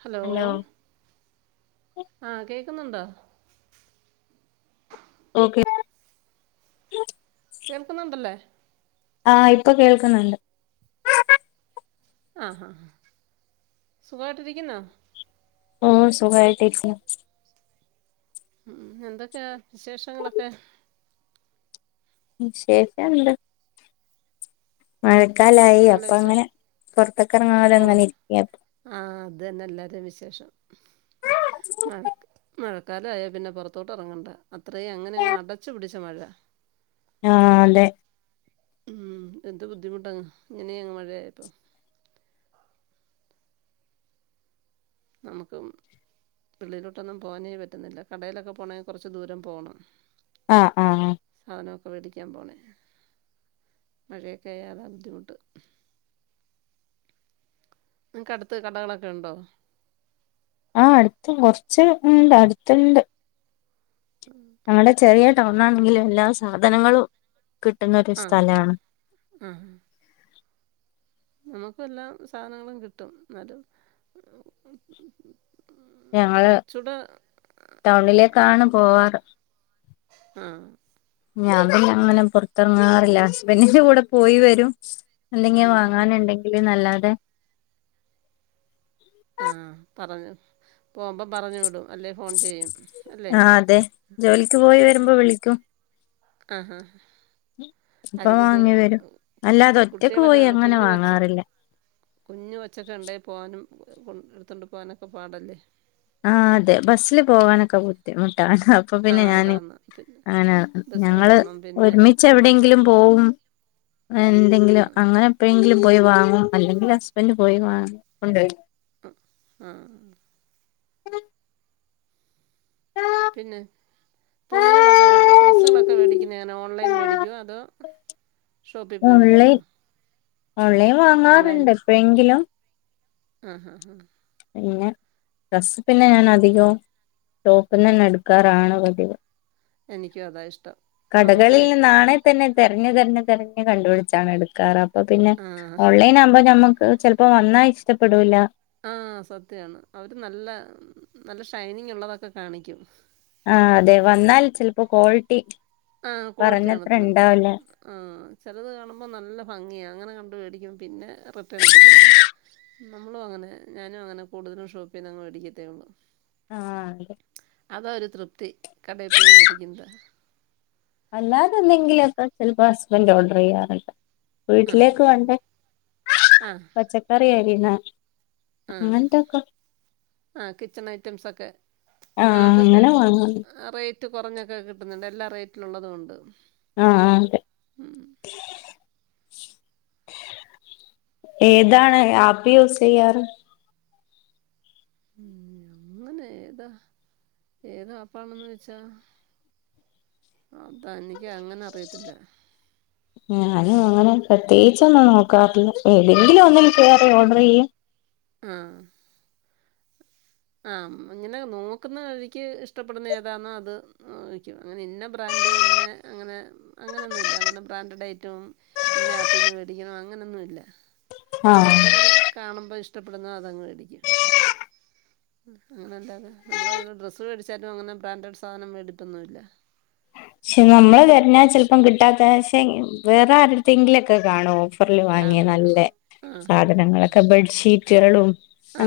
Hello ആഹ് കേക്കുന്നുണ്ടോ? Okay കേൾക്കുന്നുണ്ടല്ലേ? ആഹ് ഇപ്പോ കേൾക്കുന്നുണ്ട് ആ ഹാ ഹാ സുഖവായിട്ടിരിക്കുന്നോ? ഓ സുഖമായിട്ടിരിക്കുന്നു. ഉം എന്തൊക്കെയാ വിശേഷങ്ങളൊക്കെ? വിശേഷംമിണ്ട് മഴക്കാലായി നല്ല അപ്പൊ അങ്ങനെ വിശേഷം പൊറത്ത്ക്ക് എറങ്ങാതെ അങ്ങനെ ഇരിക്കാപ്പൊ ആഹ് അത് തന്നെ എല്ലാരേം വിശേഷം മഴ മഴക്കാലായാ പിന്നെ പുറത്തോട്ട് എറങ്ങണ്ട അത്രയും അങ്ങനെയങ്ങ് അടച്ചു പിടിച്ച മഴ ആഹ് അതെ ഉം എന്ത് ബുദ്ധിമുട്ടങ്ങ് ഇങ്ങനെയങ്ങ് മഴയായപ്പോ നമുക്കും വെളിയിലോട്ടൊന്നും പോവാനേ പറ്റുന്നില്ല കടയിലൊക്കെ പോണെങ്കി കൊറച്ച് ദൂരം പോണം ആഹ് ആഹ് സാധനവൊക്കെ വേടിക്കാൻ പോണേ? മഴയൊക്കൊ ആയാ അതാ ബുദ്ധിമുട്ട് നിങ്ങക്ക് അടുത്ത് കടകളൊക്കെയുണ്ടോ? ആഹ് അടുത്ത് കൊറച്ച് ഉണ്ട് അടുത്ത്ണ്ട് ആഹ് ഞങ്ങടെ ചെറിയ ടൗണാണെങ്കിലും എല്ലാ സാധനങ്ങളും കിട്ടുന്നൊരു ആ സ്ഥലാണ് ആഹ് നമുക്കും എല്ലാ സാധനങ്ങളും കിട്ടും ഇന്നാലും പക്ഷേ ഞങ്ങള് ടൗണിലേക്കാണ് പോവാറ് ആഹ് ഞാൻ പിന്നങ്ങനെ പൊറത്തെറങ്ങാറില്ല ഹസ്ബന്റിന്റെ കൂടെ പോയി വരും എന്തെങ്കി ആഹ് ആഹ് വാങ്ങാന്ണ്ടെങ്കില്ന്നല്ലാതെ ആഹ് പറഞ്ഞു പോവുമ്പം പറഞ്ഞു വിടും അല്ലേ ഫോൺ ചെയ്യും അല്ലേ? ആഹ് അതെ ആഹ് ജോലിക്ക് പോയി അതെ വരുമ്പോ വിളിക്കും ആഹ് ആഹ് ഇപ്പൊ വാങ്ങി വരും അല്ലാതെ [unintelligible] ഒറ്റക്ക് പോയി കുട്ടികളൊക്കെണ്ടോ? അങ്ങനെ കുഞ്ഞു കൊച്ച് വാങ്ങാറില്ല കുഞ്ഞ് കൊച്ചൊക്കെ ഇണ്ടേ പോകാനും കൊ എടുത്തോണ്ട് പോകാനൊക്കെ പാടല്ലേ? ആഹ് അതെ ബസ്സില് പോകാനൊക്കെ ബുദ്ധിമുട്ടാ അതാ അപ്പൊ പിന്നെ ആഹ് ഞാന് അതാണ്. പിന്നെ അങ്ങനെ ബസ്സിൽ ഞങ്ങള് പോണം. പിന്നെ ഒരുമിച്ചെവിടെയെങ്കിലും പോവും എന്തെങ്കിലും അങ്ങനെ എപ്പഴെങ്കിലും പോയി വാങ്ങും അല്ലെങ്കി ഹസ്ബന്റ് പോയി വാങ്ങി കൊണ്ടോരും ആഹ് [inaudible] പിന്നെ തുണികളൊക്കെ വേടിക്കു ഡ്രസ്സുകളൊക്കെ വേടിക്കുന്നെ എങ്ങനെ ഓൺലൈൻ വേടിക്കോ അതോ? ഷോപ്പിൽ പോയി ഓൺലൈൻ മേടിക്കുവോ? ഓൺലൈൻ ഓൺലൈൻ വാങ്ങാറ്ണ്ട് എപ്പഴെങ്കിലും ആഹ് ഹാ ഹാ പിന്നെ ഡ്രസ്സ് പിന്നെ ഞൻ അധികവും ഷോപ്പ്ന്നന്നെ എടുക്കാറാണ് പതിവ് എനിക്കും അതായിഷ്ടം കടകളിൽ നിന്നാണെ തന്നെ തെരഞ്ഞു തെരഞ്ഞ് തെരഞ്ഞു കണ്ടുപിടിച്ചാണ് എടുക്കാറ് അപ്പൊ അപ്പൊ പിന്നെ ആഹ് ഓൺലൈനാവുമ്പം ഞമ്മക്ക് ചെലപ്പോ വന്നാ ഇഷ്ടപ്പെടൂല്ല ആഹ് സത്യാണ് അവര് നല്ല നല്ല ഷൈനിങ്ങുള്ളതൊക്കെ കാണിക്കും ആ അതെ വന്നാൽ ചെൽപ്പോ ക്വാളിറ്റി ആഹ് ക്വാളിറ്റി പറഞ്ഞത്ര കാണത്തില്ല ഒന്നും ഇണ്ടാവില്ല ആഹ് ചെലത് കാണുമ്പോ നല്ല ഭംഗിയാ അങ്ങനെ കണ്ട് മേടിക്കുമ്പോ പിന്നെ റിട്ടേൺ അടിക്കണം നമ്മളും അങ്ങനെ ഞാനുവങ്ങനെ കൂടുതലും ഷോപ്പിന്നങ്ങ് വേടിക്കത്തേയൊള്ളു ആഹ് അതെ അതാ ഒരു തൃപ്തി കടേ പോയി വേടിക്കുന്നത്. അല്ലാതെന്തെങ്കിലൊക്ക ചെൽപ്പോ ഹസ്ബന്റ് ഓർഡറെയ്യാറുണ്ട്. ആഹ് വീട്ടിലേക്ക് വേണ്ടെ ആഹ് ആഹ് പച്ചക്കറിയാ അരിയുന്നെ ആഹ് അങ്ങൻത്തൊക്ക ആഹ് കിച്ചൺ ഐറ്റംസൊക്കെ ആഹ് അതൊക്കെ അങ്ങനെ വാങ്ങാറുണ്ട് ആ റെയ് റ്റ് കൊറഞ്ഞൊക്കെ കിട്ടുന്നുണ്ട് എല്ലാ റേറ്റിലുള്ളതുണ്ട്. അആഹ് അതെ [inaudible] ഏതാണ് ആപ് യൂസെയ്യാറ്? ഉം അങ്ങനെ ഏതാ ഏതാപ്പാണെന്നോയ്ചാ അതാ എനിക്കങ്ങനെ അറിയത്തില്ല ഞാനും അങ്ങനെ പ്രത്യേയിച്ചൊന്നും നോക്കാറില്ല ഏതെങ്കിലും ഒന്നിൽ കേറി ഓഡറെയ്യും. ആഹ് ആഹ് ങ്ങനെ നോക്കുന്നവരിക്ക് ഇഷ്ടപ്പെടുന്ന ഏതാന്നൊ അത് വാങ്ങിക്കും. അങ്ങനെ ഇന്ന ബ്രാൻഡ് ഇന്ന അങ്ങനെ അങ്ങനൊന്നുല്ല അങ്ങനെ ബ്രാൻഡഡ് ഐറ്റം ഇന്ന ആപ്പിൽന്ന് വേടിക്കണം അങ്ങനൊന്നുല്ല. ആഹ് നമുക്കന്നേരം കാണുമ്പോ ഇഷ്ടപ്പെടുന്ന അതങ്ങ് വേടിക്കും. അങ്ങനെല്ലാതെ നമ്മളേത് ഡ്രസ് വേടിച്ചാലും അങ്ങനെ ബ്രാൻഡഡ് സാധനം [unintelligible] ന്നുല്ല പക്ഷെ നമ്മള് തെരഞ്ഞാ ചെലപ്പം കിട്ടാത്തെ പക്ഷെ വേറെ ആരുടെ ത്തെങ്കിലോക്കെ കാണു ഫറില് വാങ്ങിയ കാണും നല്ല കാണും ആഹ് സാധനങ്ങളൊക്കെ ബെഡ്ഷീറ്റുകളും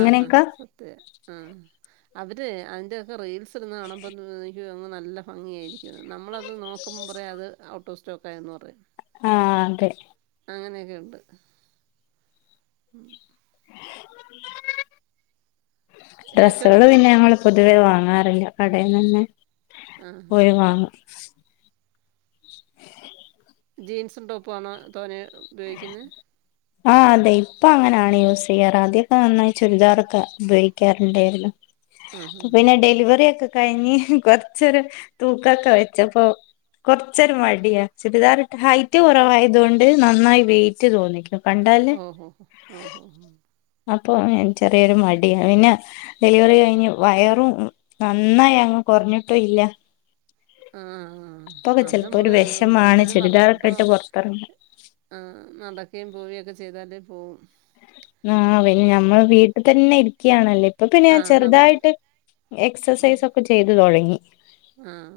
ആഹ സത്യ ആഹ് അവര് അതിന്റെക്കെ റീൽസ് ഇടുന്ന കാണുമ്പോ [unintelligible] എനിക്ക് തോന്ന് നല്ല ഭംഗിയായിരിക്കുന്ന്. നമ്മളത് നോക്കുമ്പം പറയു അത് ഔട്ട് ഓഫ് സ്റ്റോക്ക് ആയെന്ന് പറയും. ആഹ് അതെ. അങ്ങനെയൊക്കെ ഉണ്ട് ഉം. ഏറ്റവും ഡ്രസ്സുകള് പിന്നെ ഞങ്ങള് പൊതുവേ വാങ്ങാറില്ല കടേന്നെന്നെ. ആഹ്. ആഹ്. ജീൻസും ടോപ്പു ആണോ തോനെ ഉപയോഗിക്കുന്നെ? ആഹ് അതെ ഇപ്പ അങ്ങനാണ് യൂസ് ചെയ്യാറ് ആദ്യൊക്കെ നന്നായി ചുരിദാറൊക്കെ ഉപയോഗിക്കാറുണ്ടായിരുന്നു. ആഹാ. അപ്പ പിന്നെ ഡെലിവറി ഒക്കെ കഴിഞ്ഞ് കൊറച്ചൊരു തൂക്കൊക്കെ വെച്ചപ്പോ കൊറച്ചൊരു മടിയാ ചുരിദാറിട്ട് ഹൈറ്റ് കുറവായത് കൊണ്ട് നന്നായി വെയിറ്റ് തോന്നിക്കും. കണ്ടാല് ഓ ഹോ ഹോ ഓ ഹോ ഹോ. അപ്പൊ ചെറിയൊരു മടിയാ പിന്നെ ഡെലിവറി കഴിഞ്ഞ് വയറും നന്നായി അങ്ങ് കൊറഞ്ഞിട്ടും ഇല്ല. ആഹ് അപ്പൊക്കെ ആഹ് അത് ചെലപ്പോ ഒരു നമ്മള് വിഷമാണ് എന്തെലും ചുരിദാറൊക്കെ വർക്കഔട്ടോ. ഇട്ട് പുറത്തിറങ്ങാൻ ആഹ് നടക്കേം പോവയൊക്കെ ചെയ്താലേ പോവും. ആഹ് പിന്നെ ഞമ്മൾ വീട്ട് തന്നെ ഇരിക്ക്യാണല്ലെ- ഇപ്പൊ പിന്നെ ആ ഞാൻ നടക്ക് ചെറുതായിട്ട് എക്സർസൈസ് ഒക്കെ ചെയ്തു തൊടങ്ങി. ആഹ്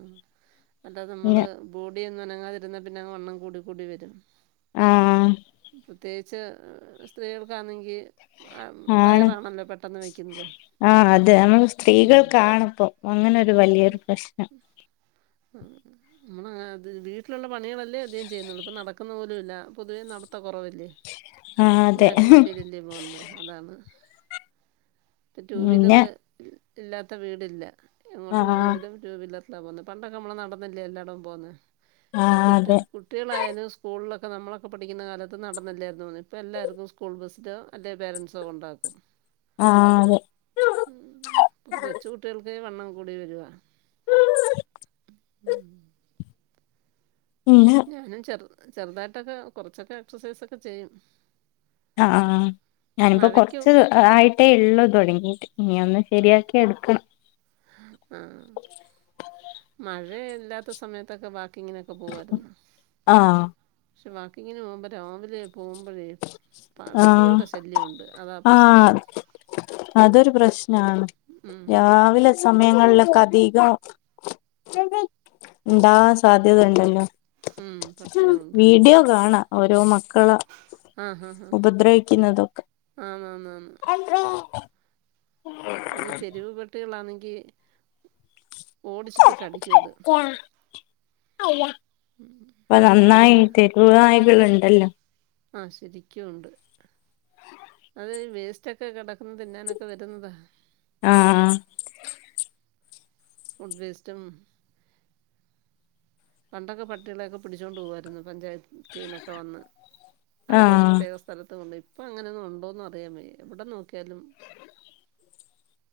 അത് ന്താ നമ്മള് ബോടിയൊന്നു അനങ്ങാതിരുന്നാ പിന്നെ അങ്ങ് വണ്ണം കൂടി കൂടി വെരും. ആഹ് പ്രത്യേകിച്ച് സ്ത്രീകൾക്കാന്നെങ്കി ആണ് ആഹ് അത് നമ്മൾ ഉം സ്ത്രീകൾക്കാണ്‌പ്പം. അങ്ങനൊരു വല്യൊരു പ്രശ്നം. ഉം. ന്നമ്മളത് വീട്ടിലുള്ള പണികളല്ലേ അധികം ചെയ്യുന്നത് ഇപ്പൊ നടക്കുന്ന് പോലും ഇല്ല. പൊതുവേ നടത്തം കൊറവല്ലേ. ആഹ് അതെ എല്ലാരും വണ്ടിയിലല്ലേ പോവ്ന്നത് അതാന്ന്. റ്റു പിന്നെ വീലറ് ഇല്ലാത്ത വീടില്ല എങ്ങോട്ട് ആഹ് പോണങ്കിലും. ടൂ വീലർലാ പോകുന്നെ. പണ്ടൊക്കെ നമ്മള് എല്ലാടോം പോകുന്നെ ഇപ്പൊ ആഹ് കുട്ടി അതെ കുട്ടികളായാലും സ്കൂളിലൊക്കെ നമ്മളൊക്കെ പഠിക്കുന്ന കാലത്ത് നടന്നല്ലെർന്നോ ഇപ്പോ എല്ലാര്തും. സ്കൂൾ ബസ്സിലോ അല്ലെ പേരൻസോ കൊണ്ടാക്കും. ആഹ് അതെ. ഇപ്പം കൊച് കുട്ട്യോൾകേ വണ്ണം കൂടി വരുവ. ഉം. മ്ന്നെ. ഞാനും ചെറു ചെറുതായിട്ടൊക്കെ കുറച്ചൊക്കെ എക്സസൈസൊക്കെ ചെയ്യും. ആ ആ ആ ഞാനിപ്പോ മഴയ്ക്കും കൊറച്ച് ആയിട്ടേ എള്ളു തുടങ്ങിട്ട്. ഇഞ്ഞി ഒന്ന് ആഹ് ശരിയാക്കി എടുക്കണം. ആഹ് മഴ ഇല്ലാത്ത സമയത്തൊക്കെ വാക്കിങ്ങിനൊക്കെ പോവായിരുന്നു. ആഹ് വാക്കിങ്ങിന് പോകുമ്പോ രാവിലെ പോവുമ്പഴേ ആഹ് പട്ടികളുടെ ശല്യമുണ്ട് അതാ പ്രശ്നം. ആഹ് അതൊരു പ്രശ്നആണ്. ഉം രാവിലെ സമയങ്ങളിലൊക്കെ അധികം ഇണ്ടാവാൻ സാധ്യത ഇണ്ടല്ലോ. ഉം പട്ടികളുണ്ട്. വീഡിയോ കാണ ഓരോ മക്കളെ ആഹ് ഉപദ്രവിക്കുന്നതൊക്കെ. ആന്ന് ന്ന ന്ന് [inaudible] അത് ഈ തെരുവ് പട്ടികളാന്നെങ്കി ഓടിച്ചിട്ട് കടിക്യുവത്. അപ്പ നന്നായി അതുകൊണ്ട് തെരുനായികളുണ്ടല്ലോ ആഹ് ശരിക്കുണ്ട് അത് വേസ്റ്റ്ക്കെ കിടക്കുന്നത് തിന്നാനൊക്കെ വരുന്നതാ ആഹ് ഫുഡ് വേസ്റ്റും പണ്ടൊക്കെ പട്ടികളെയൊക്കെ പിടിച്ചുകൊണ്ട് പോകുമായിരുന്നു പഞ്ചായത്തിനൊക്കെ വന്ന് അവർ ആഹ് പ്രത്യേകസ് - സ്ഥലത്ത് കൊണ്ട് ഇപ്പൊ അങ്ങനെ ഒന്ന് ഉണ്ടോന്നറിയാമേ എവിടെ നോക്കിയാലും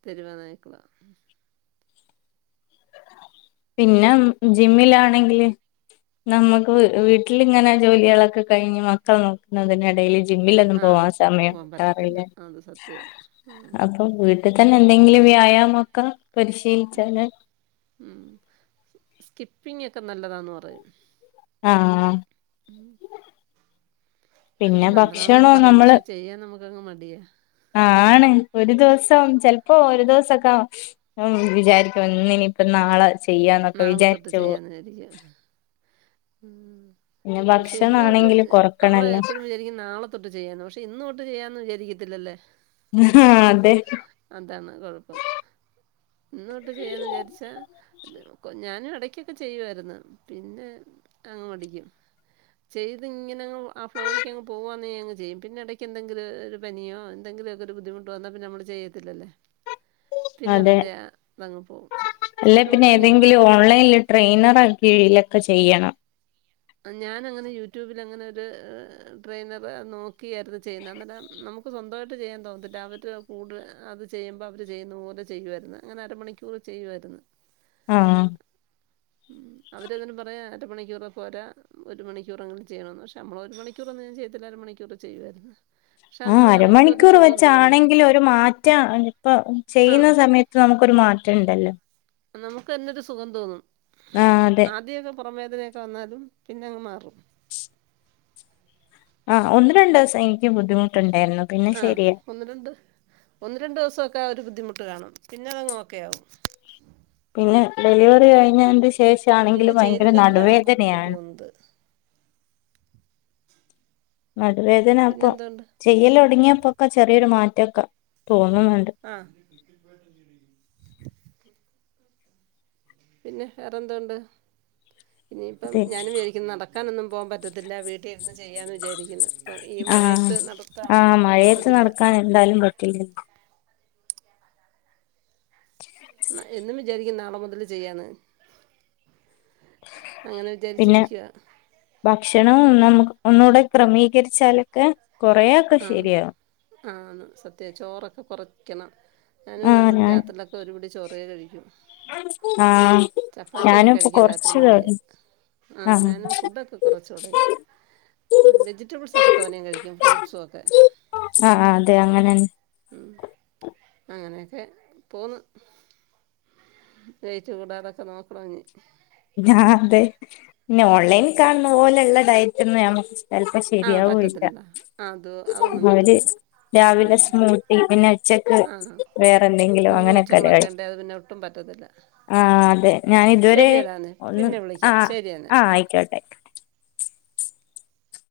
തെരുവു നായ്ക്കള പിന്നെ ജിമ്മിലാണെങ്കില് നമുക്ക് വീട്ടിലിങ്ങനെ ജോലിയേ ളൊക്കെ കഴിഞ്ഞ് മക്കളെ നോക്കുന്നതിനിടയിൽ ജിമ്മിലൊന്നും ആ പോവാ സമയം പോകാൻ കിട്ടാറില്ല പറ്റത്തില്ല അത് സത്യമാണ് അപ്പൊ വീട്ടിത്തന്നെ എന്തെങ്കിലും വ്യായാമൊക്കെ പരിശീലിച്ചാല് ഉം സ്കിപ്പിംഗ് ഒക്കെ നല്ലതാന്ന് പറയും ആഹ് ഉം. അങ്ങനെ പിന്നെ നല്ലതാന്നൊക്കെ ഭക്ഷണവും പറയാം നമ്മള് പക്ഷെ ചെയ്യാൻ നമുക്കങ്ങ് മടിയാ ആണ് ഒരു ദിവസം ചിലപ്പോ ഒരു ദിവസൊക്കെ ഉം വിചാരിക്കും ഇന്നിനിയിപ്പ നാളെ ചെയ്യാ എന്നൊക്കെ വിചാരിച്ചോളും ശരിയാ ഉം പിന്നെ പക്ഷെ ഇന്ന്തൊട്ട് ഭക്ഷണാണെങ്കില് നമ്മള് കൊറക്കണല്ലോ എപ്പളും വിചാരിക്കും നാളെ തൊട്ട് ചെയ്യാന്ന് പക്ഷെ ഇന്ന് തൊട്ട് ചെയ്യാംന്ന് വിചാരി ത്തില്ലല്ലാ അതെ അതാണ് കൊഴപ്പം ഇന്ന് തൊട്ട് ചെയ്യാന്ന് വിചാരിച്ചാ എന്തേലൊക്കെ ഞാനും എടക്കൊക്കെ ചെയ്യുവാരുന്നു പിന്നെ അങ്ങ് മടിക്കും ചെയ്ത് ഇങ്ങനെ ആ ഫ്ലോയ്ക്കങ്ങ് പോവാന്നെ അങ്ങ് ചെയ്യും പിന്നെ എടയ്ക്ക് എന്തെങ്കിലും ഒര് പനിയോ എന്തെങ്കിലൊക്കൊരു ബുദ്ധിമുട്ട് വന്നാ പിന്നെ നമ്മള് ചെയ്യത്തില്ലല്ലാ അതെ പിന്നതിന്റെയാ ഇതങ്ങ് പോവും അല്ലെ പിന്നെ ചെയ്തുകൊണ്ടങ്ങിരുന്നാ ഏതെങ്കിലും ഓൺലൈനില് ട്രെയിനറക്കെലെക്കെ ചെയ്യണം ആഹ് ഞാനങ്ങനെ യൂട്യൂബിലങ്ങനെ ഒരു ട്രെയിനറെ നോക്കിയാരുന്നു ചെയ്യുന്നത് അന്നേരം നമു ക്ക് സ്വന്തവായിട്ട് ചെയ്യാൻ തോന്നത്തില്ല അവർടെ കൂടെ അത് ചെയ്യുമ്പം അവര് ചെയ്യുന്ന പോലെ ചെയ്യുവാരുന്നു അങ്ങനെ അരമണിക്കൂറ് ചെയ്യുവാര്ന്ന് ആഹ് ഉം അവരങ്ങനെ പറയാ അരമണിക്കൂറ് പോരാ ഒരു മണിക്കൂറെങ്കിലും ചെയ്യണമന്ന് പക്ഷേ നമ്മളൊരു മണിക്കൂറൊന്നും ഞാൻ ചെയ്യത്തില്ല അര മണിക്കൂറ് ചെയ്യുവാരുന്നു ആഹ് അരമണിക്കൂർ തോന്നുമായിരുന്നു വെച്ചാണെങ്കിലും ഒരു മാറ്റം ഇപ്പൊ ആ ചെയ്യുന്ന സമയ ത്ത് നമുക്കൊരു മാറ്റണ്ടല്ലോ ആഹ് നമുക്ക് തന്നൊരു സുഖം തോന്നും ആഹ് അതെ ആദ്യമൊക്കെ പൊറം വേദനയൊക്കെ വന്നാലും പിന്നങ്ങ് മാറും സ് ആഹ് ഒന്ന് രണ്ടൂസം എനിക്കും ബുദ്ധിമുട്ടുണ്ടാരുന്നു ആഹ് ഒന്ന് രണ്ട് ഒന്ന് രണ്ട് ദിവസൊക്കെ ആ ഒരു ബുദ്ധിമുട്ട് കാണും പിന്നതങ്ങ് ഒക്കെയാവും പിന്നെ ഡെലിവറി കഴിഞ്ഞതിന്റെ ശേഷാണെങ്കില് പിന്നെ ഭയങ്കര ചെയ്തില്ലങ്കിലാ നമുക്ക് ബുദ്ധിമുട്ട് നടുവേദനയാണ് തോന്നുന്നത് നടുവേദന അപ്പം പിന്നെന്തുണ്ട് ചെയ്യലൊടങ്ങിയപ്പോക്കെ ചെറിയൊരു മാറ്റോക്കെ തോന്നുന്നുണ്ട് ആഹ് പിന്നെ വേറെന്തോണ്ട് ഇനിയിപ്പം അതെ ഞാനും വിചാരിക്കുന്നു നടക്കാനൊന്നും പോകാൻ പറ്റത്തില്ല വീട്ടിലിരുന്ന് ചെയ്യാന്ന് വിചാരിക്കുന്നു ഇപ്പം ഈ മഴയ ആഹ് ത്ത് നടത്താം ആഹ് മഴയത്ത് നടക്കാൻ എന്തായാലും പറ്റില്ല ആഹ് എന്നും വിചാരിക്കും നാളെ മുതല് ചെയ്യാന്ന് അങ്ങനെ പിന്നെ വിചാരിച്ചിരിക്ക്വാ ഭക്ഷണം നമ്മക്ക് ഒന്നുകൂടെ ക്രമീകരിച്ചാലൊക്കെ കൊറേ ആഹ് ആന്ന് സത്യാ ചോറൊക്കെ കൊറയ്ക്കണം ഞാനും അതുകൊണ്ട് ആഹ് ഇപ്പം ഞാൻ രാത്രില ക്കെ ഒരുപിടി ചോറേ കഴിക്കു ആഹ് ചപ്പാത്തിയൊക്കെ ഞാനിപ്പോ കഴിക്കാൻ രാത്രി കൊറച്ച് മടിയാ ആഹ് ഞാനും ഫുഡൊക്കെ കൊറച്ച് തൊടങ്ങി ഉം വെജിറ്റബിൾസക്കെ തോനേ കഴിക്കും ഫ്രൂട്ട്സുവൊക്കെ ആഹ് ആഹ് അതെ അങ്ങനന്നെ ഉം അങ്ങനെയൊക്കെ പോന്ന് വെയ്റ്റ് കൂടാതൊക്കെ നോക്കണം ഇനി ഞാതെ ഇനി ഓൺലൈനി കാണുന്ന പോലെയൊള്ള ഡയറ്റൊന്നും ഞമ്മക്ക് ചെലപ്പൊ ആ ശെരിയാവേ ഇല്ല പറ്റത്തില്ല ആ, അത് അതൊന്നും അവര് പറ്റത്തില്ല രാവിലെ ഉം സ്മൂത്തി പിന്നെ ഉച്ചക്ക് ആ വേറെ എന്തെങ്കിലും കുഞ്ഞു അങ്ങനെയൊക്കെ അല്ലെ കൊച്ചുങ്ങളൊക്കെ കഴി ഉണ്ട് അത് പിന്നെ ഒട്ടും പറ്റത്തില്ല ആഹ് അതെ ഞാൻ ഇതുവരേ ശരിയെടാ എന്നാൽ ഒന്ന് പിന്നെ വിളിക്കാം ആഹ് ശരി എന്നാൽ ആഹ് ആയിക്കോട്ടെ